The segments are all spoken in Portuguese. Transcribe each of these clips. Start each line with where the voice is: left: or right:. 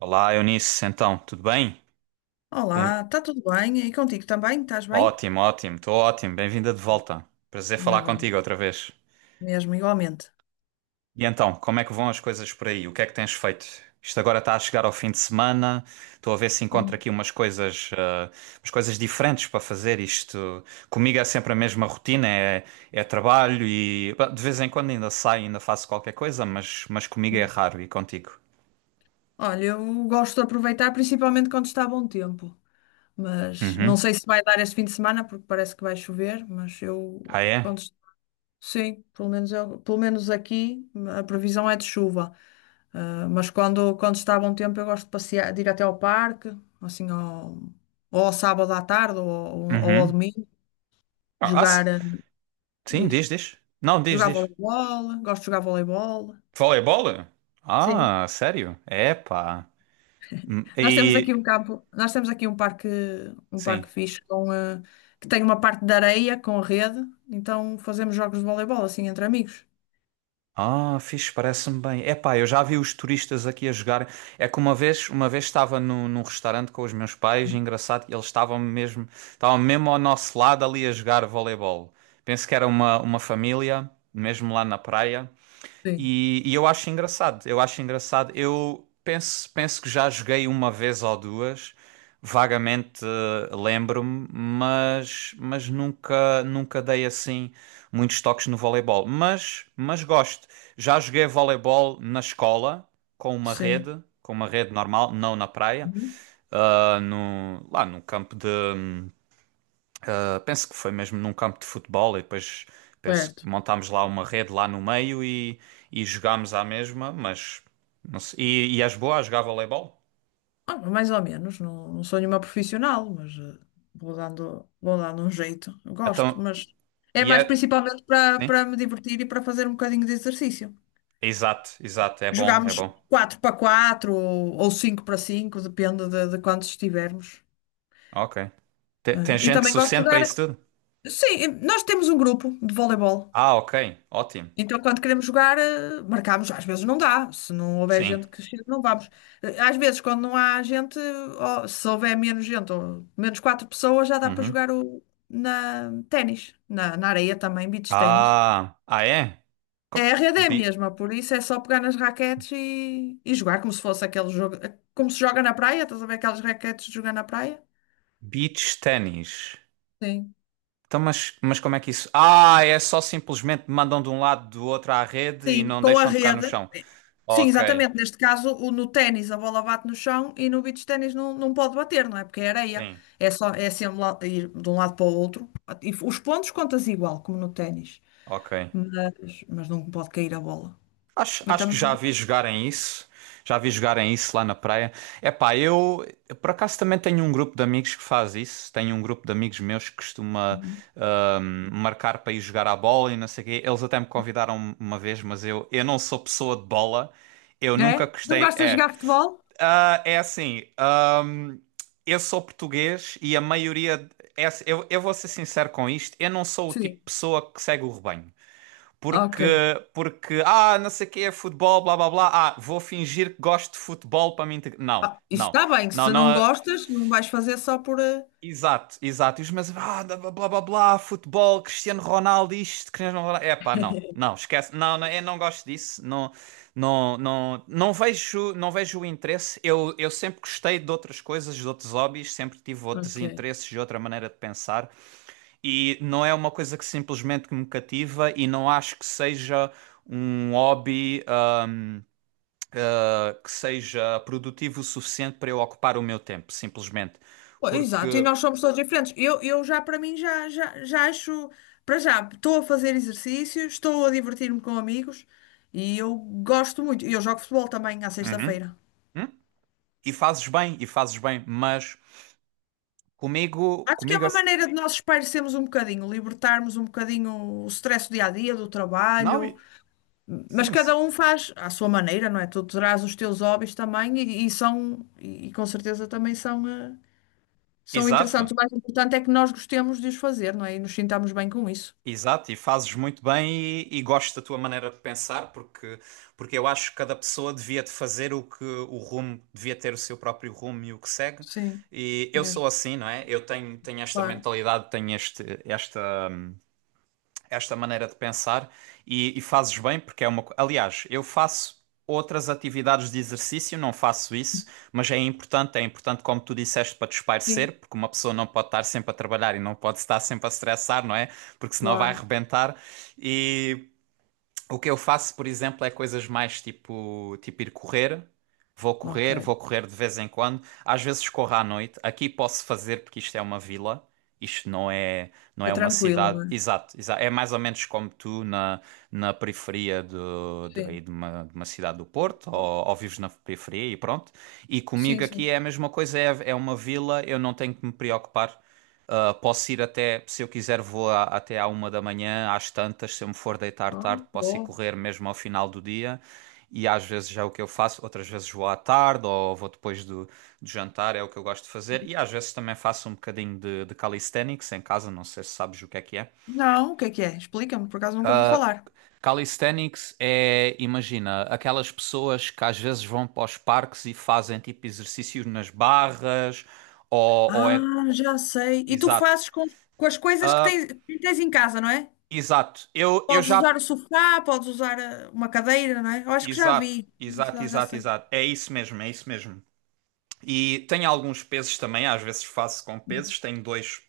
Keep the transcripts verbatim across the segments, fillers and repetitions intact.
right: Olá, Eunice, então, tudo bem? Bem-
left: Olá, está tudo bem? E contigo também? Estás bem?
right: Ótimo, ótimo, estou ótimo, bem-vinda de volta. Prazer
left: Ainda
right: falar
left: bem,
right: contigo outra vez.
left: mesmo, igualmente.
right: E então, como é que vão as coisas por aí? O que é que tens feito? Isto agora está a chegar ao fim de semana, estou a ver se encontro
left: Hum.
right: aqui umas coisas, ah, umas coisas diferentes para fazer. Isto comigo é sempre a mesma rotina, é, é trabalho e bah, de vez em quando ainda saio, ainda faço qualquer coisa, mas, mas comigo é raro e contigo.
left: Olha, eu gosto de aproveitar, principalmente quando está bom tempo. Mas não
right: Uhum.
left: sei se vai dar este fim de semana, porque parece que vai chover, mas
right: Ah,
left: eu
right: é?
left: quando... est- sim, pelo menos, eu, pelo menos aqui a previsão é de chuva. Ah, mas quando, quando está bom tempo eu gosto de passear, de ir até ao parque, assim, ao, ou ao sábado à tarde ou, ou ao
right: Uhum.
left: domingo,
right: Ah, ah, se-
left: jogar, eh,
right: sim,
left: diz,
right: diz, diz. Não, diz,
left: jogar
right: diz.
left: voleibol, gosto de jogar voleibol.
right: Vôlei.
left: Sim.
right: Ah, sério? Epá. Hum,
left: Nós temos aqui
right: E.
left: um campo, nós temos aqui um parque, um
right: Sim.
left: parque fixe com, eh, que tem uma parte de areia com rede, então fazemos jogos de voleibol assim entre amigos.
right: Ah, fixe, parece-me bem. Epá, eu já vi os turistas aqui a jogar. É que uma vez, uma vez estava no, num restaurante com os meus pais, e engraçado, eles estavam mesmo, estavam mesmo ao nosso lado ali a jogar voleibol. Penso que era uma, uma família, mesmo lá na praia.
left: Sim,
right: E, e eu acho engraçado, eu acho engraçado. Eu penso, penso que já joguei uma vez ou duas, vagamente eh, lembro-me, mas, mas nunca, nunca dei assim muitos toques no voleibol. Mas, mas gosto. Já joguei voleibol na escola, com uma
left: sim.
right: rede, com uma rede normal, não na praia,
left: Uhum.
right: ah, no, lá no campo de. hum, Uh, Penso que foi mesmo num campo de futebol e depois penso
left: Certo.
right: que montámos lá uma rede lá no meio e, e jogámos à mesma, mas não sei. E, e és boa a jogar voleibol?
left: Ah, mais ou menos, não, não sou nenhuma profissional, mas eh, vou dando, vou dando um jeito. Eu gosto,
right: Então,
left: mas é
right: e
left: mais
right: é.
left: principalmente para
right: Sim?
left: para me divertir e para fazer um bocadinho de exercício.
right: Exato, exato, é bom, é
left: Jogamos
right: bom.
left: quatro para quatro ou cinco para cinco, depende de, de quantos estivermos,
right: Ok. Te- Tem
left: né? E
right: gente
left: também gosto de
right: suficiente para
left: jogar.
right: isso tudo?
left: Sim, nós temos um grupo de voleibol.
right: Ah, ok, ótimo.
left: Então, quando queremos jogar, eh, marcamos. Às vezes não dá. Se não houver
right: Sim.
left: gente que chegue, não vamos. Eh, Às vezes, quando não há gente, ó, se houver menos gente, ou menos quatro pessoas, já dá para
right: Uhum.
left: jogar o, na ténis, na, na areia também, beach ténis.
right: Ah, ah é? Co-
left: É, a rede é a
right: Be-
left: mesma, por isso é só pegar nas raquetes e, e jogar como se fosse aquele jogo, eh, como se joga na praia, estás a ver aquelas raquetes de jogar na praia?
right: beach ténis.
left: Sim.
right: Então, mas, mas como é que isso? Ah, é só simplesmente mandam de um lado do outro à rede e
left: Sim,
right: não
left: com a
right: deixam tocar no
left: rede.
right: chão.
left: Sim,
right: Ok,
left: exatamente. Neste caso, o- no ténis a bola bate no chão e no beach ténis não, não pode bater, não é? Porque é areia.
right: sim,
left: É só é sempre lá- ir de um lado para o outro. E os pontos contas igual, como no ténis.
right: ok.
left: Mas, mas não pode cair a bola.
right: Acho,
left: Mas
right: acho que
left: também.
right: já vi jogarem isso. Já vi jogarem isso lá na praia. Epá, eu eu por acaso também tenho um grupo de amigos que faz isso. Tenho um grupo de amigos meus que costuma ahm, marcar para ir jogar à bola e não sei o quê. Eles até me convidaram uma vez, mas eu, eu não sou pessoa de bola. Eu nunca
left: É? Não
right: gostei.
left: gostas de
right: É,
left: jogar futebol?
right: ah, é assim, ahm, eu sou português e a maioria. É assim, eu, eu vou ser sincero com isto, eu não sou o tipo
left: Sim.
right: de pessoa que segue o rebanho. Porque,
left: Ok.
right: porque, ah, não sei o que é futebol, blá blá blá, ah, vou fingir que gosto de futebol para me integrar. Não,
left: Ah, isso
right: não,
left: está bem.
right: não,
left: Se não
right: não.
left: gostas, não vais fazer só por. Eh,
right: Exato, exato. E os meus, ah, blá blá blá, blá futebol, Cristiano Ronaldo, isto, Cristiano Ronaldo. É pá, não, não, esquece, não, não, eu não gosto disso, não, não, não, não vejo, não vejo o interesse. Eu, eu sempre gostei de outras coisas, de outros hobbies, sempre tive outros
left: ok.
right: interesses, de outra maneira de pensar, e não é uma coisa que simplesmente que me cativa e não acho que seja um hobby, ah, que seja produtivo o suficiente para eu ocupar o meu tempo, simplesmente.
left: Pô, exato, e
right: Porque.
left: nós somos todos diferentes. Eu, eu já, para mim, já, já, já acho. Para já, estou a fazer exercício, estou a divertir-me com amigos e eu gosto muito. E eu jogo futebol também à
right: Uhum.
left: sexta-feira.
right: Hum? E fazes bem, e fazes bem, mas comigo,
left: Acho que é
right: comigo,
left: uma
right: ass-
left: maneira de nós espairecermos um bocadinho, libertarmos um bocadinho o stress do dia a dia, do
right: não,
left: trabalho.
right: e-
left: Mas
right: sim, sim.
left: cada um faz à sua maneira, não é? Tu terás os teus hobbies também e, e são, e, com certeza também são, eh, são interessantes.
right: Exato,
left: O mais importante é que nós gostemos de os fazer, não é? E nos sintamos bem com isso.
right: exato, e fazes muito bem e, e gosto da tua maneira de pensar, porque, porque eu acho que cada pessoa devia de fazer o que o rumo, devia ter o seu próprio rumo e o que segue,
left: Sim,
right: e eu
left: mesmo,
right: sou assim, não é? Eu tenho, tenho esta
left: claro.
right: mentalidade, tenho este, esta esta maneira de pensar e, e fazes bem porque é uma. co- Aliás, eu faço outras atividades de exercício, não faço isso, mas é importante, é importante, como tu disseste, para
left: Sim,
right: desaparecer, porque uma pessoa não pode estar sempre a trabalhar e não pode estar sempre a estressar, não é? Porque senão vai
left: claro.
right: arrebentar. E o que eu faço, por exemplo, é coisas mais tipo, tipo ir correr. Vou
left: Ok.
right: correr, vou correr de vez em quando. Às vezes corro à noite. Aqui posso fazer porque isto é uma vila. Isto não é, não
left: É
right: é uma
left: tranquilo,
right: cidade.
left: não é?
right: Exato, exa- É mais ou menos como tu na, na periferia do, de, aí
left: Sim.
right: de uma, de uma cidade do Porto,
left: Porto.
right: ou, ou vives na periferia e pronto. E
left: Sim,
right: comigo aqui
left: sim.
right: é a mesma coisa, é, é uma vila, eu não tenho que me preocupar. Uh, posso ir até, se eu quiser, vou a- até à uma da manhã, às tantas, se eu me for deitar
left: Ah,
right: tarde, posso ir
left: bom.
right: correr mesmo ao final do dia. E às vezes já é o que eu faço, outras vezes vou à tarde ou vou depois do, do jantar, é o que eu gosto de fazer. E às vezes também faço um bocadinho de, de calisthenics em casa, não sei se sabes o que é que é.
left: Não, o que é que é? Explica-me, por acaso nunca ouvi falar.
right: Calisthenics é, imagina, aquelas pessoas que às vezes vão para os parques e fazem tipo exercícios nas barras ou, ou
left: Ah,
right: é...
left: já sei. E tu
right: Exato.
left: fazes com, com as coisas que
right: Ah,
left: tens, que tens em casa, não é?
right: exato. Eu, eu
left: Podes
right: já
left: usar o sofá, podes usar eh, uma cadeira, não é? Eu acho que já
right: Exato,
left: vi.
right: exato,
left: Já, já
right: exato,
left: sei.
right: exato. É isso mesmo, é isso mesmo. E tenho alguns pesos também, às vezes faço com
left: Uhum.
right: pesos. Tenho dois,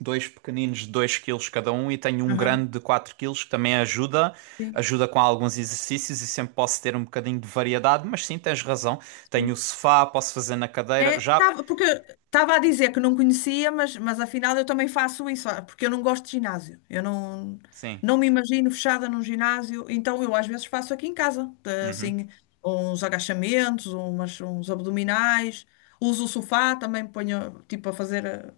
right: dois pequeninos de dois quilos cada um e tenho um grande
left: Aham.
right: de quatro quilos que também ajuda,
left: Sim,
right: ajuda com alguns exercícios e sempre posso ter um bocadinho de variedade, mas sim, tens razão.
left: sim.
right: Tenho o sofá, posso fazer na cadeira,
left: É,
right: já.
left: tava- porque estava a dizer que não conhecia, mas, mas afinal eu também faço isso, ah, porque eu não gosto de ginásio. Eu não,
right: Sim,
left: não me imagino fechada num ginásio, então eu às vezes faço aqui em casa, eh,
right: uhum.
left: assim, uns agachamentos, umas, uns abdominais, uso o sofá, também ponho tipo a fazer eh,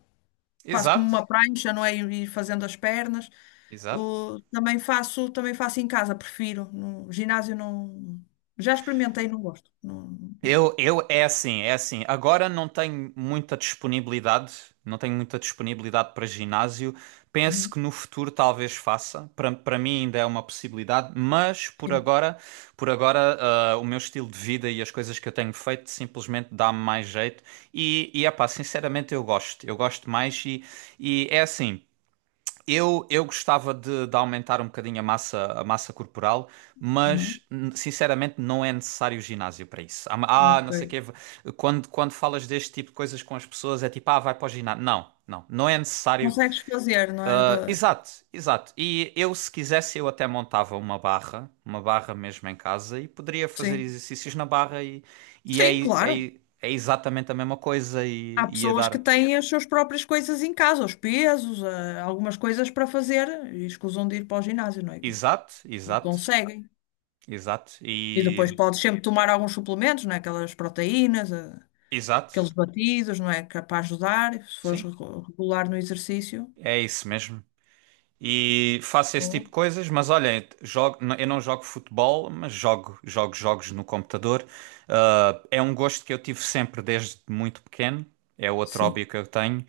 left: quase como
right: Exato,
left: uma prancha, não é? Ir fazendo as pernas.
right: exato.
left: O- também faço, também faço em casa, prefiro. No ginásio não. Já experimentei, não gosto. Não.
right: Eu, eu, é assim, é assim. Agora não tenho muita disponibilidade, não tenho muita disponibilidade para ginásio. Penso
left: Uhum,
right: que no futuro talvez faça. Para, para mim ainda é uma possibilidade, mas por
left: sim.
right: agora, por agora, ah, o meu estilo de vida e as coisas que eu tenho feito simplesmente dá-me mais jeito. E, e é pá, sinceramente eu gosto. Eu gosto mais e, e é assim. Eu, eu gostava de, de aumentar um bocadinho a massa, a massa corporal,
left: Uhum.
right: mas n- sinceramente não é necessário ginásio para isso. Ah, ah,
left: Ok.
right: não sei o quê. Quando, quando falas deste tipo de coisas com as pessoas, é tipo, ah, vai para o ginásio. Não, não, não é necessário.
left: Consegues fazer, não é?
right: Ah,
left: Da.
right: exato, exato. E eu, se quisesse, eu até montava uma barra, uma barra mesmo em casa, e poderia fazer
left: Sim.
right: exercícios na barra, e, e é,
left: Sim, claro.
right: é, é exatamente a mesma coisa, e
left: Há
right: e ia
left: pessoas que
right: dar.
left: têm as suas próprias coisas em casa, os pesos, eh, algumas coisas para fazer e escusam de ir para o ginásio, não é?
right: Exato,
left: E
right: exato,
left: conseguem.
right: exato.
left: E depois
right: E.
left: podes sempre tomar alguns suplementos, não é? Aquelas proteínas, eh, aqueles
right: Exato.
left: batidos, não é? Que é para ajudar, se fores
right: Sim,
left: regu- regular no exercício.
right: é isso mesmo. E faço esse tipo
left: Boa.
right: de coisas, mas olhem, jogo, n- eu não jogo futebol, mas jogo, jogo jogos no computador. Ah, é um gosto que eu tive sempre desde muito pequeno. É outro
left: Sim.
right: hobby que eu tenho.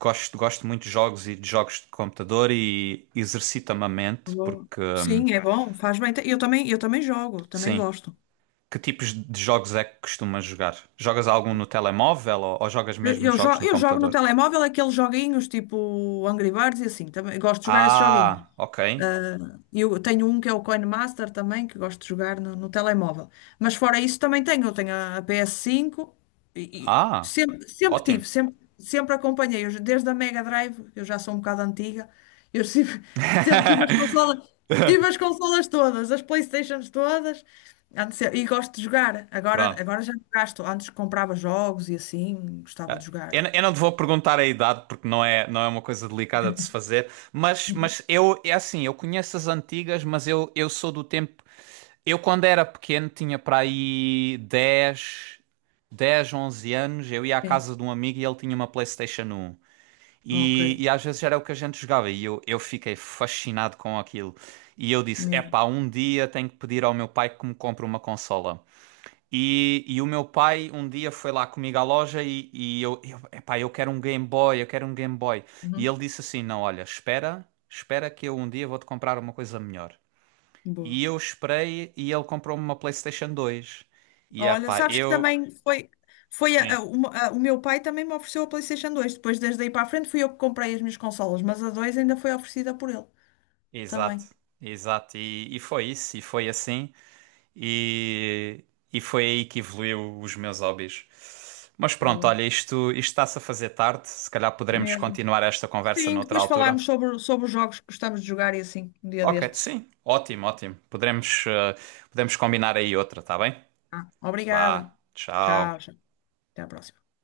right: Gosto, gosto muito de jogos e de jogos de computador e exercita-me a mente,
left: Boa.
right: porque, hum,
left: Sim, é bom, faz bem. Eu também, eu também jogo, também
right: sim,
left: gosto.
right: que tipos de jogos é que costumas jogar? Jogas algum no telemóvel ou, ou jogas
left: Eu,
right: mesmo
left: eu
right: jogos
left: jo-
right: no
left: eu jogo no
right: computador?
left: telemóvel aqueles joguinhos tipo Angry Birds e assim, também gosto de jogar esses joguinhos.
right: Ah, ok.
left: Ah, eu tenho um que é o Coin Master também, que gosto de jogar no, no telemóvel. Mas fora isso também tenho. Eu tenho a, a P S cinco e, e
right: Ah,
left: sempre, sempre
right: ótimo.
left: tive, sempre, sempre acompanhei. Eu, desde a Mega Drive, eu já sou um bocado antiga, eu sempre, sempre tive as consolas, tive as consolas todas, as PlayStations todas, antes, e gosto de jogar. Agora,
right: Pronto.
left: agora já não gasto. Antes comprava jogos e assim, gostava de
right: Eu,
left: jogar.
right: eu não te vou perguntar a idade porque não é, não é uma coisa delicada de se fazer, mas, mas eu, é assim, eu conheço as antigas, mas eu, eu sou do tempo. Eu, quando era pequeno, tinha para aí dez dez, onze anos. Eu ia à
left: Sim,
right: casa de um amigo e ele tinha uma PlayStation um.
left: ok,
right: E, e às vezes era o que a gente jogava e eu, eu fiquei fascinado com aquilo. E eu disse:
left: mesmo.
right: Epá, um dia tenho que pedir ao meu pai que me compre uma consola. E, e o meu pai um dia foi lá comigo à loja e, e eu, eu, epá, eu quero um Game Boy, eu quero um Game Boy. E
left: Uhum.
right: ele disse assim: Não, olha, espera, espera que eu um dia vou-te comprar uma coisa melhor.
left: Boa.
right: E eu esperei e ele comprou-me uma PlayStation dois. E
left: Olha,
right: epá,
left: sabes que
right: eu.
left: também foi, foi a-
right: Sim,
left: a- uma- a- o meu pai também me ofereceu a PlayStation dois. Depois, desde aí para a frente, fui eu que comprei as minhas consolas, mas a dois ainda foi oferecida por ele
right: exato,
left: também.
right: exato. E, e foi isso, e foi assim. E, e foi aí que evoluiu os meus hobbies. Mas pronto,
left: Boa.
right: olha, isto, isto está-se a fazer tarde. Se calhar poderemos
left: Mesmo.
right: continuar esta conversa
left: Sim,
right: noutra
left: depois
right: altura.
left: falámos sobre, sobre os jogos que gostamos de jogar e assim, um dia
right: Ok,
left: destes.
right: sim, ótimo, ótimo. Podemos, eh, podemos combinar aí outra, tá bem?
left: Ah,
right: Vá,
left: obrigada. Tchau,
right: tchau.
left: tchau. Até à próxima.